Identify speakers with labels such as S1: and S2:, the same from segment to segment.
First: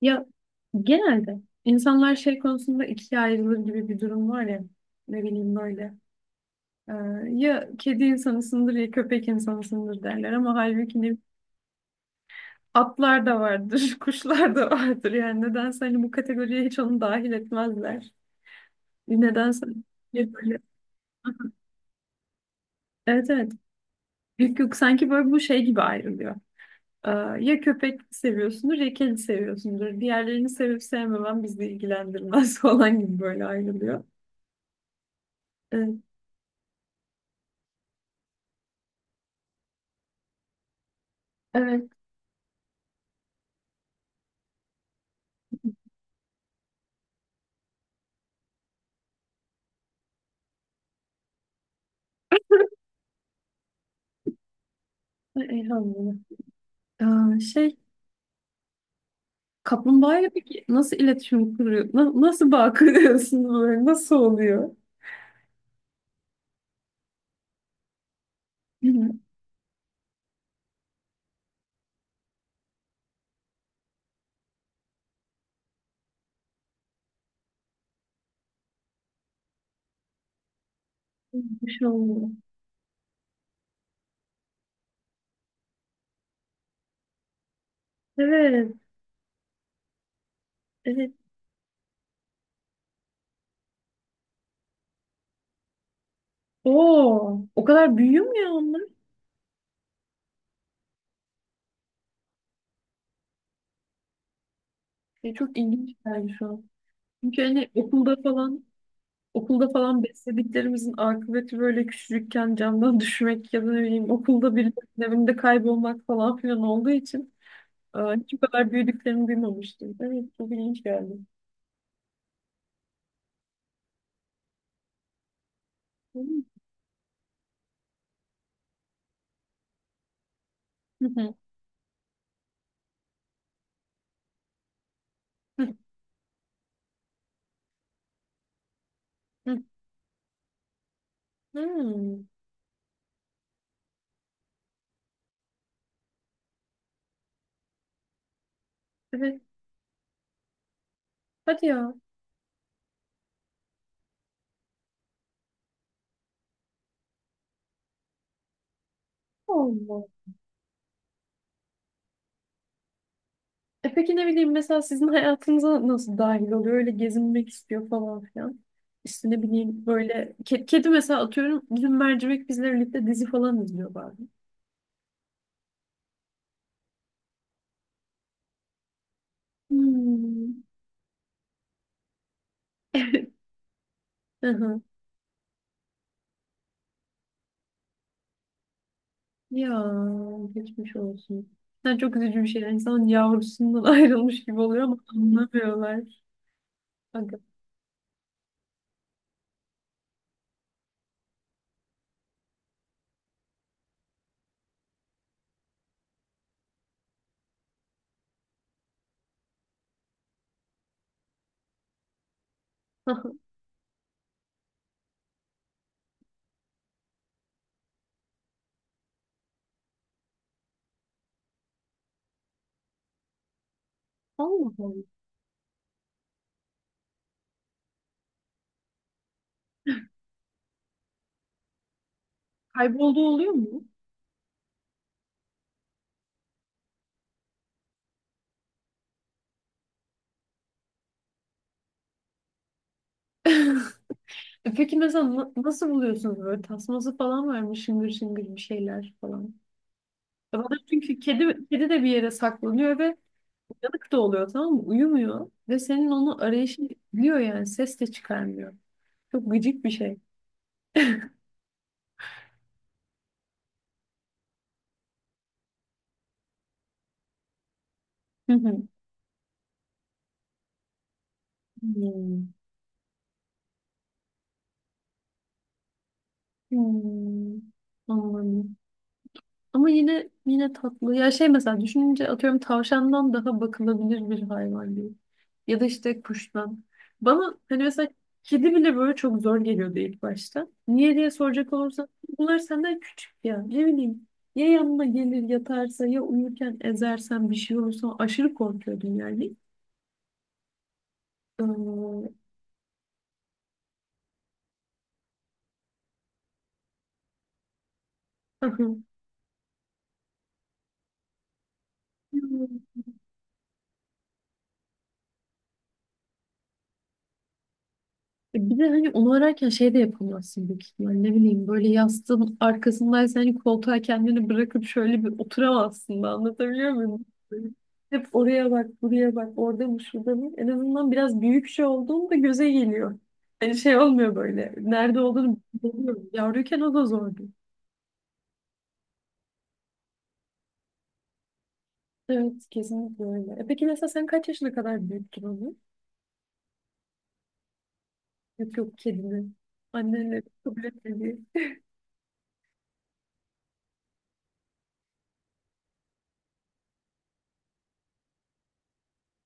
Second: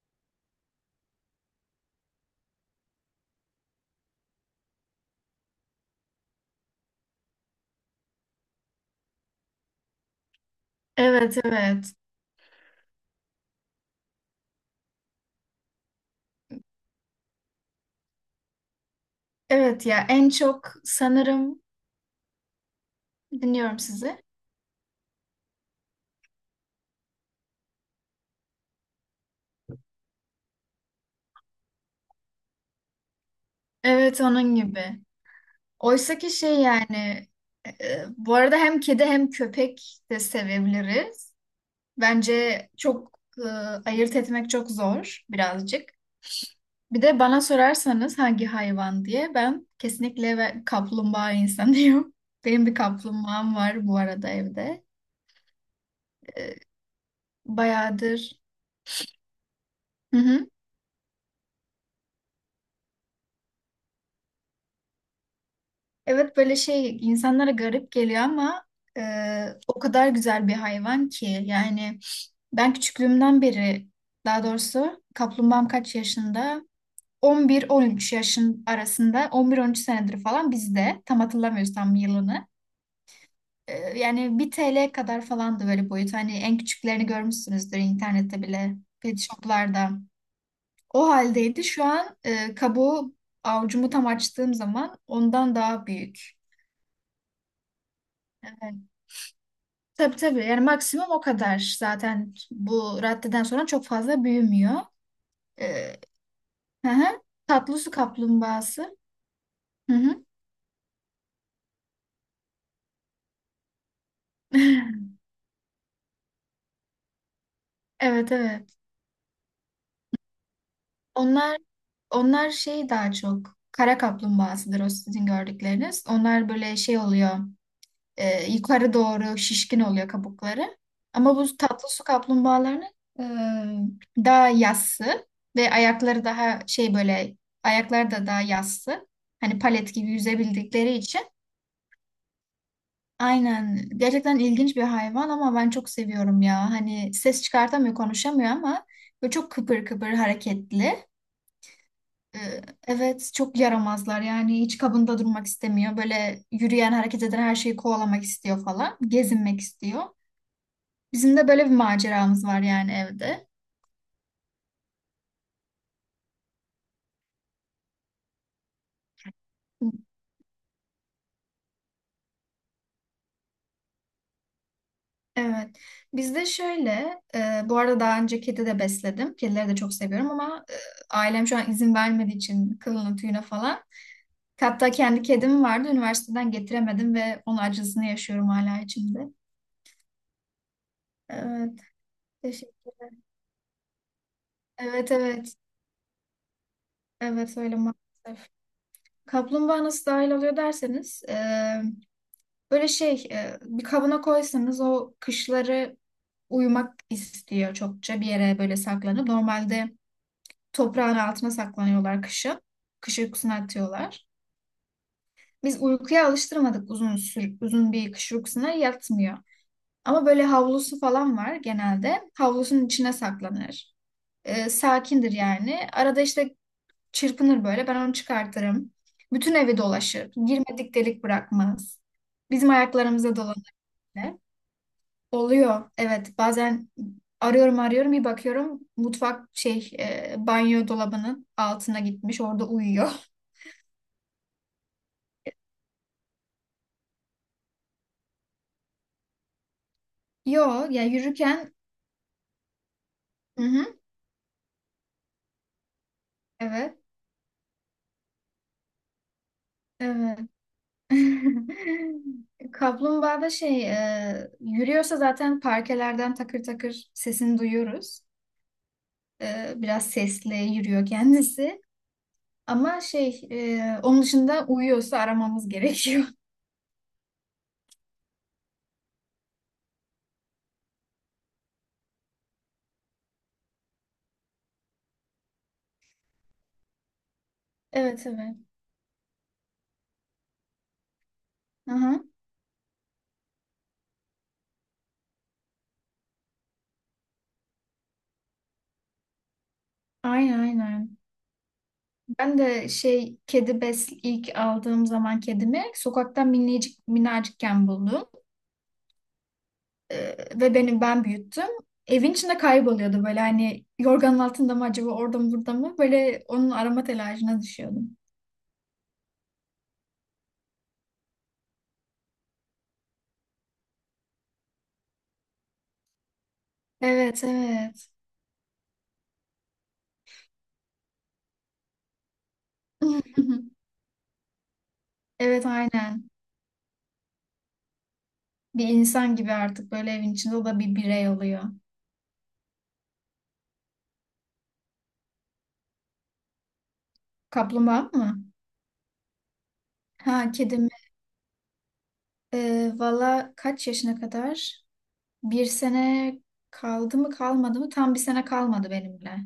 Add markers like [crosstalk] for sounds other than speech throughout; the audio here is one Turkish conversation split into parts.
S1: Ya, genelde insanlar şey konusunda ikiye ayrılır gibi bir durum var ya, ne bileyim böyle e, ya kedi insanısındır ya köpek insanısındır derler, ama halbuki ne,
S2: Evet, evet.
S1: atlar da vardır [laughs] kuşlar da vardır. Yani nedense hani bu kategoriye hiç onu dahil etmezler. Nedense.
S2: Evet ya en
S1: Ya böyle.
S2: çok sanırım
S1: Evet, evet.
S2: dinliyorum sizi.
S1: Yok, yok, sanki böyle bu şey gibi ayrılıyor. Ee, ya köpek seviyorsundur ya kedi seviyorsundur. Diğerlerini sevip sevmemen bizi ilgilendirmez [laughs] falan gibi böyle ayrılıyor.
S2: Evet onun gibi.
S1: Evet.
S2: Oysa ki şey yani bu arada hem kedi hem köpek de sevebiliriz.
S1: Evet.
S2: Bence çok ayırt etmek çok zor birazcık. Bir de bana sorarsanız hangi hayvan diye ben kesinlikle kaplumbağa insanıyım. [laughs] Benim bir kaplumbağam var bu arada evde.
S1: Ay, Elhamdülillah.
S2: E,
S1: Aa, şey,
S2: Bayağıdır. Hı
S1: kaplumbağayla
S2: hı.
S1: peki nasıl iletişim kuruyor? Nasıl bağ [laughs] kuruyorsunuz böyle? Nasıl oluyor?
S2: Evet böyle şey insanlara garip geliyor ama e,
S1: Bilmiyorum.
S2: o kadar güzel bir hayvan ki yani ben küçüklüğümden beri daha doğrusu kaplumbağam kaç yaşında? 11-13 yaşın arasında, 11-13 senedir falan bizde, tam
S1: Bir
S2: hatırlamıyoruz
S1: şey
S2: tam
S1: olmuyor.
S2: yılını. Yani 1 TL kadar falandı böyle boyut, hani en küçüklerini görmüşsünüzdür internette
S1: Evet,
S2: bile, pet shoplarda. O
S1: evet.
S2: haldeydi şu an. Kabuğu avucumu tam açtığım zaman ondan daha büyük.
S1: Oo, o kadar büyüyor mu ya
S2: Evet.
S1: onlar?
S2: Tabii tabii, yani maksimum o kadar zaten, bu raddeden sonra çok fazla büyümüyor.
S1: Çok ilginç
S2: Ee,
S1: geldi şu an.
S2: hı hı.
S1: Çünkü hani
S2: Tatlı su kaplumbağası.
S1: okulda
S2: Hı
S1: falan
S2: hı.
S1: beslediklerimizin akıbeti böyle küçücükken camdan [laughs] düşmek ya da ne bileyim okulda birilerinin
S2: [laughs]
S1: evinde kaybolmak falan filan olduğu için
S2: Evet
S1: hiç bu kadar
S2: evet.
S1: büyüdüklerini duymamıştım. Evet, çok ilginç geldi.
S2: Onlar onlar şey, daha çok kara kaplumbağasıdır o sizin gördükleriniz.
S1: Hı
S2: Onlar böyle şey oluyor, yukarı doğru şişkin oluyor kabukları.
S1: hı.
S2: Ama bu tatlı su kaplumbağalarının daha yassı, ve
S1: Hı
S2: ayakları daha şey böyle, ayakları da daha yassı. Hani
S1: hı.
S2: palet gibi yüzebildikleri için.
S1: Hmm,
S2: Aynen. Gerçekten ilginç bir hayvan ama ben çok seviyorum ya. Hani ses çıkartamıyor, konuşamıyor ama böyle
S1: evet.
S2: çok kıpır kıpır, hareketli.
S1: Hadi ya.
S2: Ee, Evet, çok yaramazlar yani, hiç kabında durmak istemiyor. Böyle yürüyen, hareket eden her şeyi kovalamak istiyor falan. Gezinmek istiyor.
S1: Allah.
S2: Bizim de böyle bir maceramız var yani evde.
S1: E peki, ne bileyim, mesela sizin hayatınıza nasıl dahil oluyor? Öyle gezinmek istiyor falan filan. İşte ne bileyim böyle kedi, mesela atıyorum, dün Mercimek bizle birlikte dizi falan izliyor bazen.
S2: Evet. Bizde şöyle, bu arada daha önce kedi de besledim. Kedileri de çok seviyorum
S1: Hmm.
S2: ama ailem şu an izin vermediği için, kılına tüyüne
S1: [laughs]
S2: falan.
S1: Hı hı.
S2: Hatta kendi kedim vardı. Üniversiteden getiremedim ve onun acısını yaşıyorum hala içimde.
S1: Ya, geçmiş olsun.
S2: Evet.
S1: Sen, çok üzücü bir şey. Yani
S2: teşekkür-
S1: İnsanın yavrusundan [laughs] ayrılmış gibi oluyor ama
S2: Evet evet.
S1: anlamıyorlar. Aga.
S2: Evet öyle maalesef. Kaplumbağa nasıl dahil oluyor derseniz, böyle şey, bir kabına koysanız o kışları uyumak istiyor çokça, bir yere böyle saklanıp. Normalde toprağın altına saklanıyorlar kışın. Kış
S1: [laughs]
S2: uykusuna atıyorlar. Biz uykuya alıştırmadık, uzun bir kış uykusuna yatmıyor. Ama böyle havlusu falan var genelde. Havlusunun içine saklanır.
S1: Allah Allah.
S2: Sakindir yani. Arada işte çırpınır böyle. Ben onu çıkartırım. Bütün evi dolaşır. Girmedik delik bırakmaz. Bizim
S1: Kaybolduğu
S2: ayaklarımıza
S1: oluyor
S2: dolanır
S1: mu?
S2: bile. Oluyor. Evet, bazen arıyorum, arıyorum, bir bakıyorum mutfak şey, banyo dolabının altına gitmiş, orada uyuyor.
S1: [laughs] E peki, mesela nasıl buluyorsunuz böyle, tasması falan var mı, şıngır şıngır bir şeyler falan?
S2: [laughs]
S1: Ya, bana
S2: Yo ya,
S1: çünkü kedi
S2: yürürken.
S1: kedi de bir yere saklanıyor ve
S2: Hı hı,
S1: uyanık da oluyor, tamam mı? Uyumuyor ve senin onu arayışın
S2: evet
S1: biliyor yani, ses de çıkarmıyor. Çok gıcık bir şey.
S2: evet. [laughs] Kaplumbağa da şey, yürüyorsa zaten parkelerden takır takır sesini duyuyoruz.
S1: Hı hı.
S2: Biraz sesli yürüyor kendisi.
S1: Hmm.
S2: Ama şey, onun dışında uyuyorsa aramamız gerekiyor.
S1: Hmm. Anladım. Ama yine tatlı. Ya şey, mesela düşününce, atıyorum tavşandan daha bakılabilir bir hayvan değil. Ya da işte kuştan. Bana hani
S2: [laughs]
S1: mesela
S2: Evet evet.
S1: kedi bile böyle çok zor geliyordu ilk başta. Niye diye soracak olursan,
S2: Aha.
S1: bunlar senden küçük ya. Ne bileyim, ya yanına gelir yatarsa, ya uyurken ezersen bir şey olursa aşırı korkuyordum yani.
S2: Aynen aynen.
S1: Ee,
S2: Ben de şey, kedi bes ilk aldığım zaman kedimi sokaktan minicik minacıkken buldum. Ve benim, ben büyüttüm. Evin içinde
S1: [laughs]
S2: kayboluyordu böyle, hani yorganın altında mı acaba, orada mı burada mı, böyle onun arama telaşına düşüyordum.
S1: Bir de hani onu ararken şey de yapamazsın büyük ihtimalle. Ne bileyim, böyle yastığın arkasındaysa hani koltuğa kendini bırakıp şöyle bir oturamazsın da, anlatabiliyor muyum?
S2: Evet evet.
S1: Hep oraya bak, buraya bak, orada mı, şurada mı? En azından biraz büyük şey olduğunda göze geliyor. Hani
S2: [laughs]
S1: şey olmuyor böyle. Nerede olduğunu
S2: Evet
S1: bilmiyorum.
S2: aynen.
S1: Yavruyken o da zordu.
S2: Bir insan gibi artık böyle evin içinde, o da bir birey oluyor.
S1: Evet, kesinlikle öyle. E peki, mesela sen kaç yaşına kadar büyüttün onu?
S2: Kaplumbağa mı?
S1: Yok, yok, kedini. Annenle
S2: Ha,
S1: kabul
S2: kedim.
S1: etmedi.
S2: Valla kaç yaşına kadar? Bir sene kaldı mı, kalmadı mı? Tam bir sene kalmadı benimle.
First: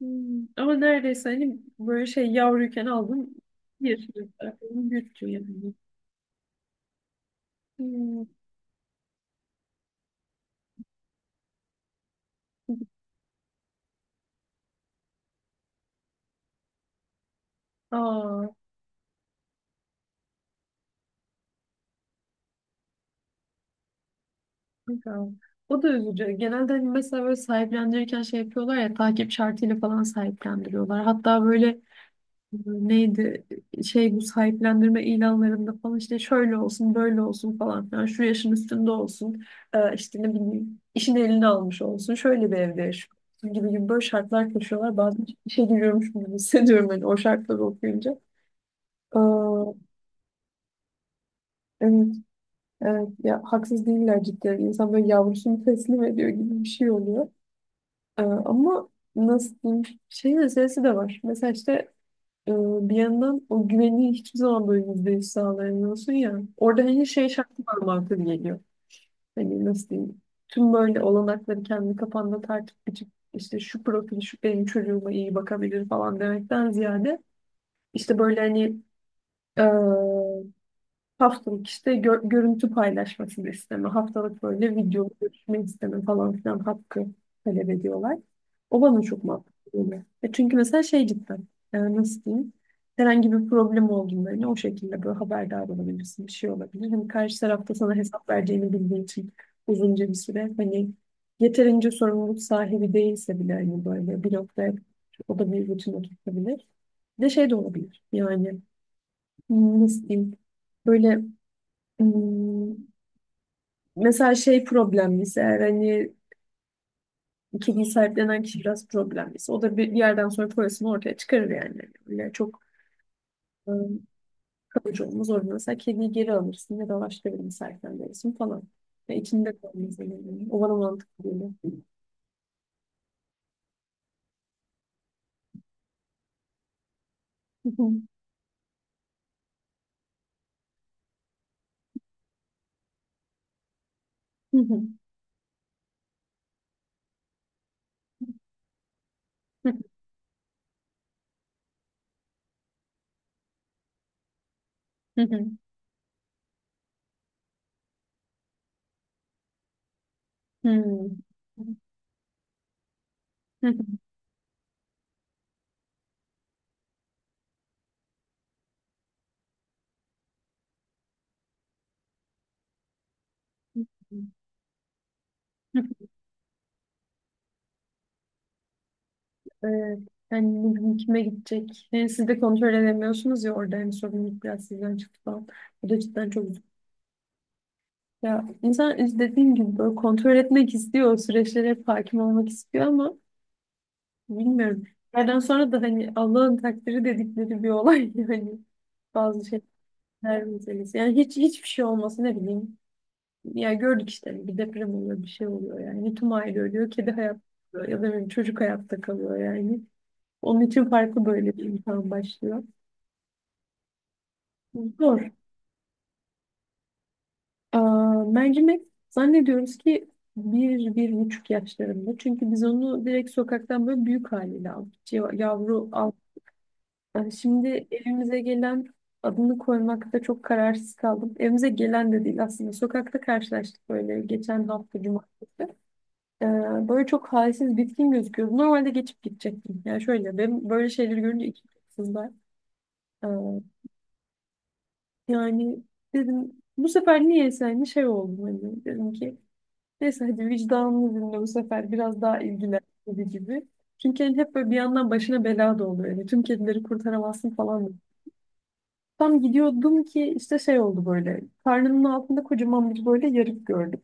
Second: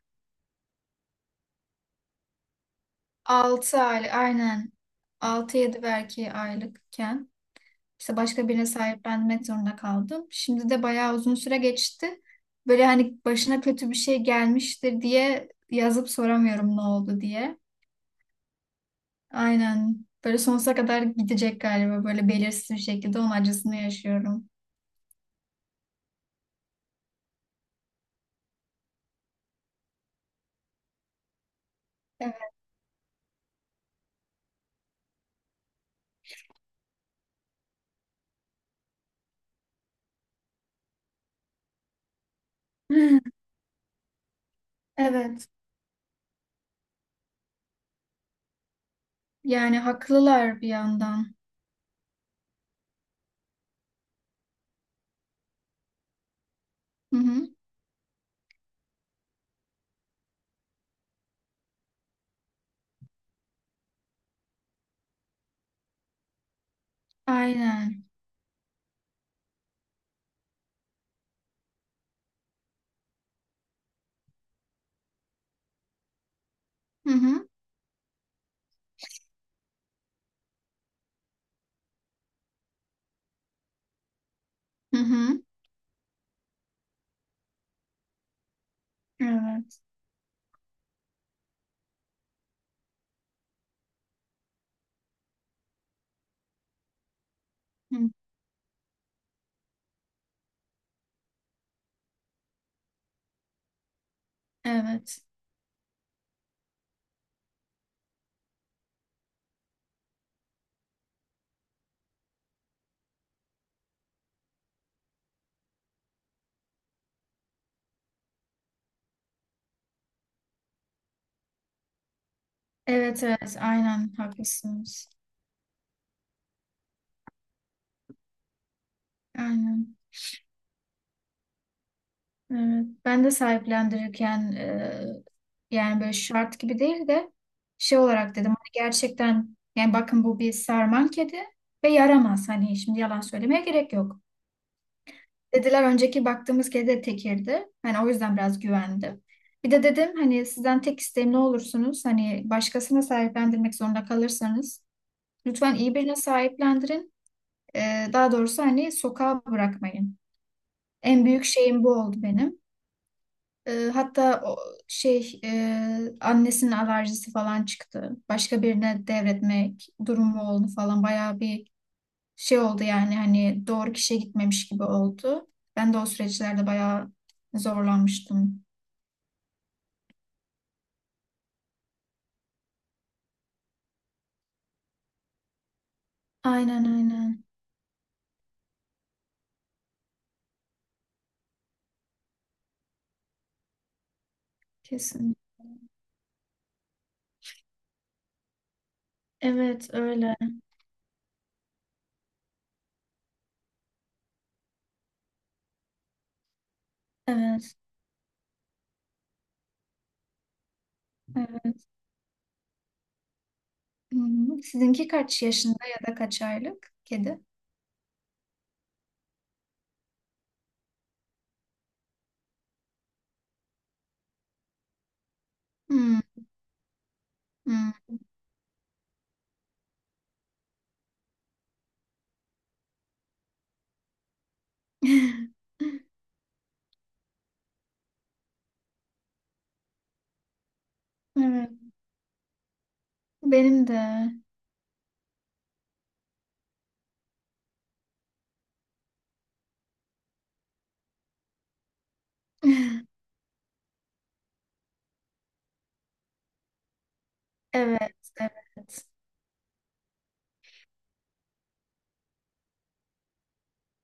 S1: Hmm. Ama neredeyse hani böyle şey, yavruyken aldım.
S2: Altı
S1: Bir
S2: aylık aynen.
S1: aklımı büyüttü
S2: Altı
S1: yani.
S2: yedi belki aylıkken. İşte
S1: Hmm.
S2: başka birine sahiplenmek zorunda kaldım. Şimdi de bayağı uzun süre geçti. Böyle hani başına kötü bir şey gelmiştir diye yazıp soramıyorum ne oldu diye.
S1: Aa,
S2: Aynen. Böyle sonsuza kadar gidecek galiba, böyle belirsiz bir şekilde onun acısını yaşıyorum.
S1: güzel. O da üzücü. Genelde hani mesela böyle sahiplendirirken şey yapıyorlar ya, takip şartıyla falan sahiplendiriyorlar. Hatta böyle
S2: Evet.
S1: neydi şey, bu sahiplendirme ilanlarında falan işte şöyle olsun böyle olsun falan filan, şu yaşın üstünde olsun, işte ne bileyim, işin eline almış olsun, şöyle bir evde yaşıyor
S2: [laughs]
S1: olsun gibi gibi böyle şartlar koşuyorlar. Bazen
S2: Evet.
S1: işe giriyormuş gibi hissediyorum, hani o şartları okuyunca. Ee,
S2: Yani haklılar bir yandan.
S1: evet, evet ya, haksız değiller cidden. İnsan böyle yavrusunu teslim ediyor gibi bir şey
S2: Hı
S1: oluyor.
S2: hı.
S1: Ama nasıl diyeyim, şeyin meselesi de var mesela işte. Ee, Bir yandan o güveni hiçbir zaman böyle %100 sağlayamıyorsun ya. Orada hani şey şartı var
S2: Aynen.
S1: mantığı geliyor. Hani nasıl diyeyim? Tüm böyle olanakları kendi kafanda tartıp biçip, işte şu profil şu benim çocuğuma iyi bakabilir falan demekten
S2: Hı
S1: ziyade,
S2: hı.
S1: işte böyle hani, haftalık işte görüntü paylaşmasını isteme, haftalık böyle
S2: Hı
S1: video
S2: hı.
S1: görüşme isteme falan filan hakkı talep ediyorlar. O bana çok mantıklı
S2: Evet.
S1: geliyor. E çünkü mesela şey cidden, nasıl diyeyim, herhangi bir problem olduğunda hani o şekilde böyle haberdar olabilirsin, bir şey olabilir. Hani karşı tarafta sana
S2: Hı.
S1: hesap vereceğini bildiğin için uzunca bir süre hani, yeterince sorumluluk sahibi değilse bile hani böyle bir noktaya
S2: Evet.
S1: o da bir rutin oturtabilir. Bir de şey de olabilir yani, nasıl diyeyim, böyle, Hmm, mesela şey problemliyse eğer, hani kediyi sahiplenen kişi biraz problemliyse, o da bir yerden sonra parasını ortaya çıkarır yani. Öyle çok
S2: Evet evet,
S1: ıı,
S2: aynen
S1: kalıcı
S2: haklısınız.
S1: olmaz orada. Mesela kediyi geri alırsın ya da başka birini sahiplendirirsin falan. Ya içinde
S2: Aynen.
S1: kalmaz öyle yani. O bana mantıklı geliyor.
S2: Evet, ben de sahiplendirirken yani böyle şart gibi değil de şey olarak dedim hani, gerçekten yani bakın, bu bir sarman kedi ve yaramaz, hani şimdi yalan söylemeye gerek yok.
S1: [laughs]
S2: Dediler, önceki baktığımız kedi de tekirdi. Hani o yüzden biraz güvendim. Bir de dedim hani sizden tek isteğim, ne olursunuz hani başkasına sahiplendirmek zorunda kalırsanız lütfen iyi birine sahiplendirin. E, Daha doğrusu hani sokağa bırakmayın. En büyük şeyim bu oldu benim. Hatta o şey, annesinin alerjisi falan çıktı. Başka birine devretmek durumu oldu falan. Bayağı bir şey oldu yani, hani doğru kişiye gitmemiş gibi oldu. Ben de o süreçlerde bayağı zorlanmıştım.
S1: Evet. Yani ne bileyim, kime gidecek? Yani siz de kontrol edemiyorsunuz ya, orada hani sorumluluk biraz sizden çıktı falan. Bu da cidden çok.
S2: Aynen aynen.
S1: Ya insan, işte dediğim gibi, böyle kontrol etmek istiyor, o süreçlere hep hakim olmak istiyor ama bilmiyorum.
S2: Kesin.
S1: Yerden sonra da hani Allah'ın takdiri dedikleri bir olay [laughs] yani, bazı
S2: Evet öyle.
S1: şeyler meselesi. Yani hiç hiçbir şey olması ne bileyim. Ya, gördük işte, bir deprem oluyor, bir şey oluyor yani. Bir tüm aile ölüyor, kedi hayatta
S2: Evet.
S1: kalıyor ya da bir çocuk hayatta kalıyor yani. Onun için farklı böyle bir
S2: Evet.
S1: imtihan başlıyor.
S2: Hı-hı. Sizinki
S1: Zor.
S2: kaç yaşında ya da kaç aylık kedi?
S1: Aa, Mercimek zannediyoruz ki 1,5 yaşlarında. Çünkü biz onu direkt sokaktan böyle büyük haliyle aldık. Yavru
S2: Hı,
S1: al. Yani şimdi
S2: hı.
S1: evimize gelen, adını koymakta çok kararsız kaldım. Evimize gelen de değil aslında. Sokakta karşılaştık böyle geçen hafta cumartesi.
S2: [laughs]
S1: Ee, Böyle çok halsiz bitkin gözüküyordu. Normalde geçip gidecektim. Yani şöyle, ben böyle şeyleri görünce iki
S2: Evet.
S1: kızlar. Ee,
S2: Benim de.
S1: yani dedim bu sefer, niyeyse hani şey oldu, hani dedim ki neyse hadi vicdanını dinle bu sefer biraz daha ilgilen gibi
S2: [laughs]
S1: gibi. Çünkü hani hep böyle bir yandan başına bela da oluyor. Yani tüm kedileri kurtaramazsın falan.
S2: Evet. Evet.
S1: Tam gidiyordum ki işte şey oldu böyle. Karnının altında kocaman bir böyle yarık gördüm.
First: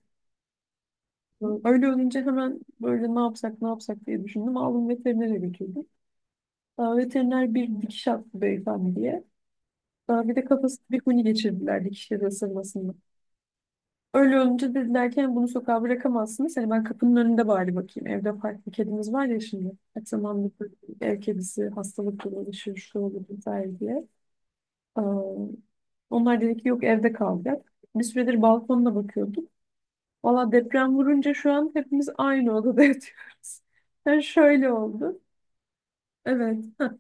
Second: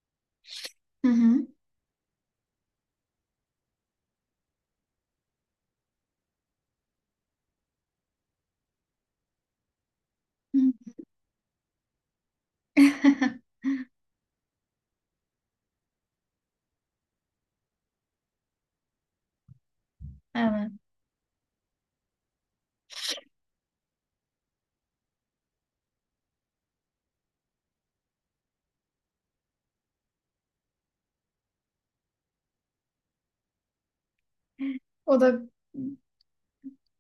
S2: Hı hı.
S1: Öyle olunca hemen böyle, ne yapsak ne yapsak diye düşündüm. Aldım, veterinere götürdüm. Aa, veteriner bir dikiş attı beyefendiye. Aa, bir de kafası
S2: Hı.
S1: bir huni geçirdiler dikişleri ısırmasından.
S2: [laughs]
S1: Öyle olunca dediler ki, "Yani bunu sokağa bırakamazsınız." Hani ben kapının önünde bari bakayım. Evde farklı kedimiz var ya şimdi. Her zaman
S2: Evet.
S1: bir ev kedisi hastalıkla uğraşır, şu olur vesaire diye. Ee, onlar dedi ki yok, evde kalacak. Bir süredir balkonda bakıyorduk. Valla deprem vurunca şu an hepimiz aynı odada [laughs] yatıyoruz. Yani şöyle
S2: O
S1: oldu.
S2: da
S1: Evet. Hah.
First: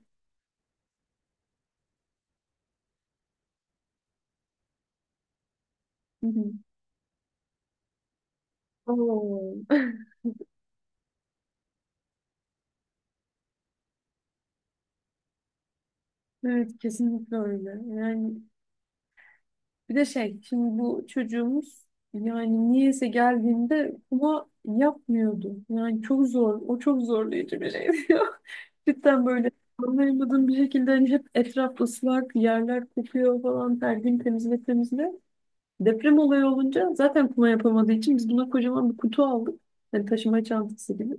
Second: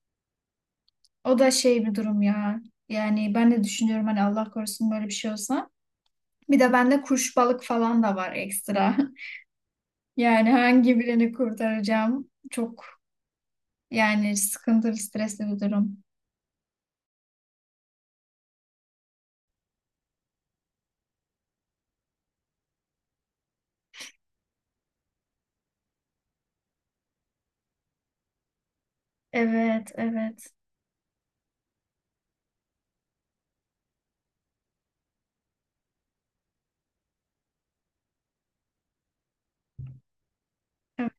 S2: o da şey bir durum ya. Yani ben de düşünüyorum hani Allah korusun böyle bir şey olsa.
S1: Hı hı.
S2: Bir de bende kuş, balık falan da var ekstra. [laughs]
S1: Oo. [laughs]
S2: Yani hangi birini kurtaracağım? Çok yani sıkıntılı, stresli bir durum.
S1: Evet, kesinlikle öyle. Yani, bir de şey, şimdi bu çocuğumuz yani niyeyse geldiğinde kuma yapmıyordu. Yani çok zor. O çok zorlayıcı bir şeydi ya. [laughs] Cidden böyle
S2: Evet,
S1: anlayamadığım
S2: evet.
S1: bir şekilde hani hep etraf ıslak, yerler kokuyor falan, her gün temizle temizle. Deprem olayı olunca zaten kuma yapamadığı için biz buna kocaman bir kutu aldık. Hani taşıma çantası
S2: Evet.
S1: gibi.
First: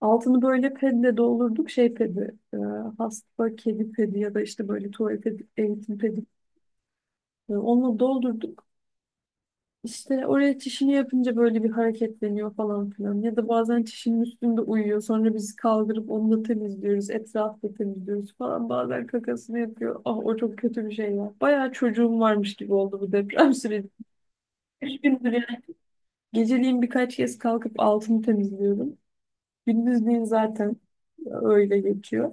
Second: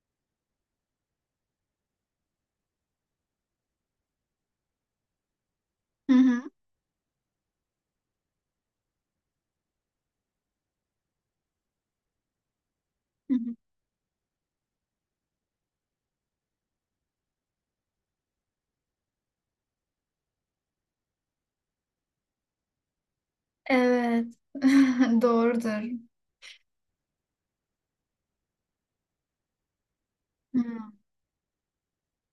S1: Altını böyle pedle doldurduk. Şey pedi, hasta kedi pedi ya da işte böyle tuvalet pedi, eğitim
S2: Hı
S1: pedi.
S2: hı.
S1: Onunla doldurduk. İşte oraya çişini yapınca böyle bir hareketleniyor falan filan.
S2: Hı
S1: Ya da
S2: hı.
S1: bazen çişinin üstünde uyuyor. Sonra biz kaldırıp onu da temizliyoruz. Etrafı da temizliyoruz falan. Bazen kakasını yapıyor. Ah, o çok kötü bir şey ya. Bayağı çocuğum varmış gibi oldu bu deprem [laughs] süreci.
S2: Evet. [laughs]
S1: 3 gündür yani.
S2: Doğrudur.
S1: Geceliğin birkaç kez kalkıp altını temizliyorum. Gündüzliğin
S2: Hı,
S1: zaten öyle geçiyor.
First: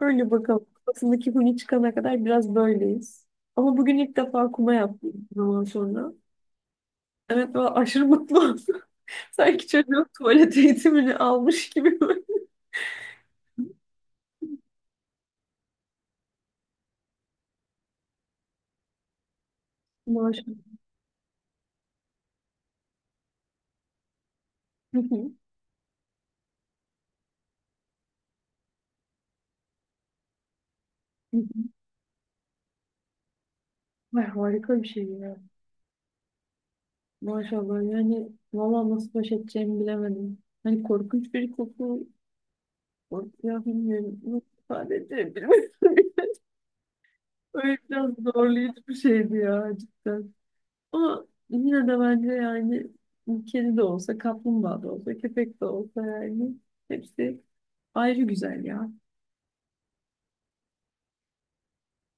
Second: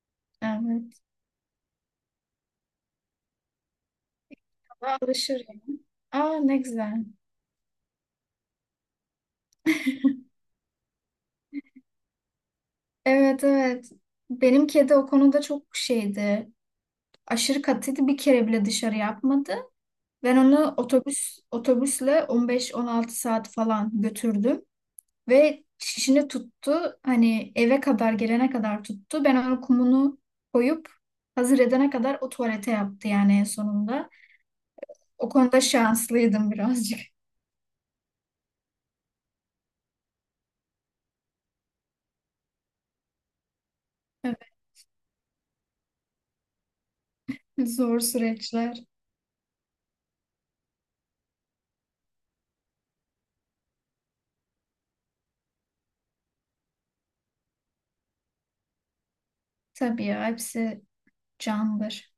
S1: Öyle bakalım.
S2: evet.
S1: Kafasındaki huni çıkana kadar biraz böyleyiz. Ama bugün ilk defa kuma
S2: Ama
S1: yaptım
S2: alışır
S1: zaman
S2: ya.
S1: sonra.
S2: Aa, ne güzel.
S1: Evet, ben aşırı mutlu oldum. Sanki çocuğun tuvalet eğitimini almış gibi böyle.
S2: Evet evet. Benim kedi o konuda çok şeydi, aşırı katıydı. Bir kere bile dışarı yapmadı. Ben
S1: Maşallah.
S2: onu otobüsle 15-16 saat falan götürdüm
S1: Hı hı,
S2: ve şişini tuttu. Hani eve kadar gelene kadar tuttu. Ben onun kumunu koyup
S1: hı hı.
S2: hazır edene kadar o tuvalete yaptı yani en sonunda.
S1: Ay, harika bir şey
S2: O
S1: ya.
S2: konuda şanslıydım birazcık.
S1: Maşallah yani, valla nasıl baş edeceğimi bilemedim. Hani korkunç bir koku. Ya bilmiyorum, nasıl
S2: [laughs]
S1: ifade edebilirim? [laughs]
S2: Evet,
S1: Öyle
S2: zor
S1: biraz
S2: süreçler.
S1: zorlayıcı bir şeydi ya cidden. Ama yine de bence yani, kedi de olsa, kaplumbağa da olsa, köpek de olsa yani hepsi ayrı güzel ya.
S2: Tabii ya, hepsi candır.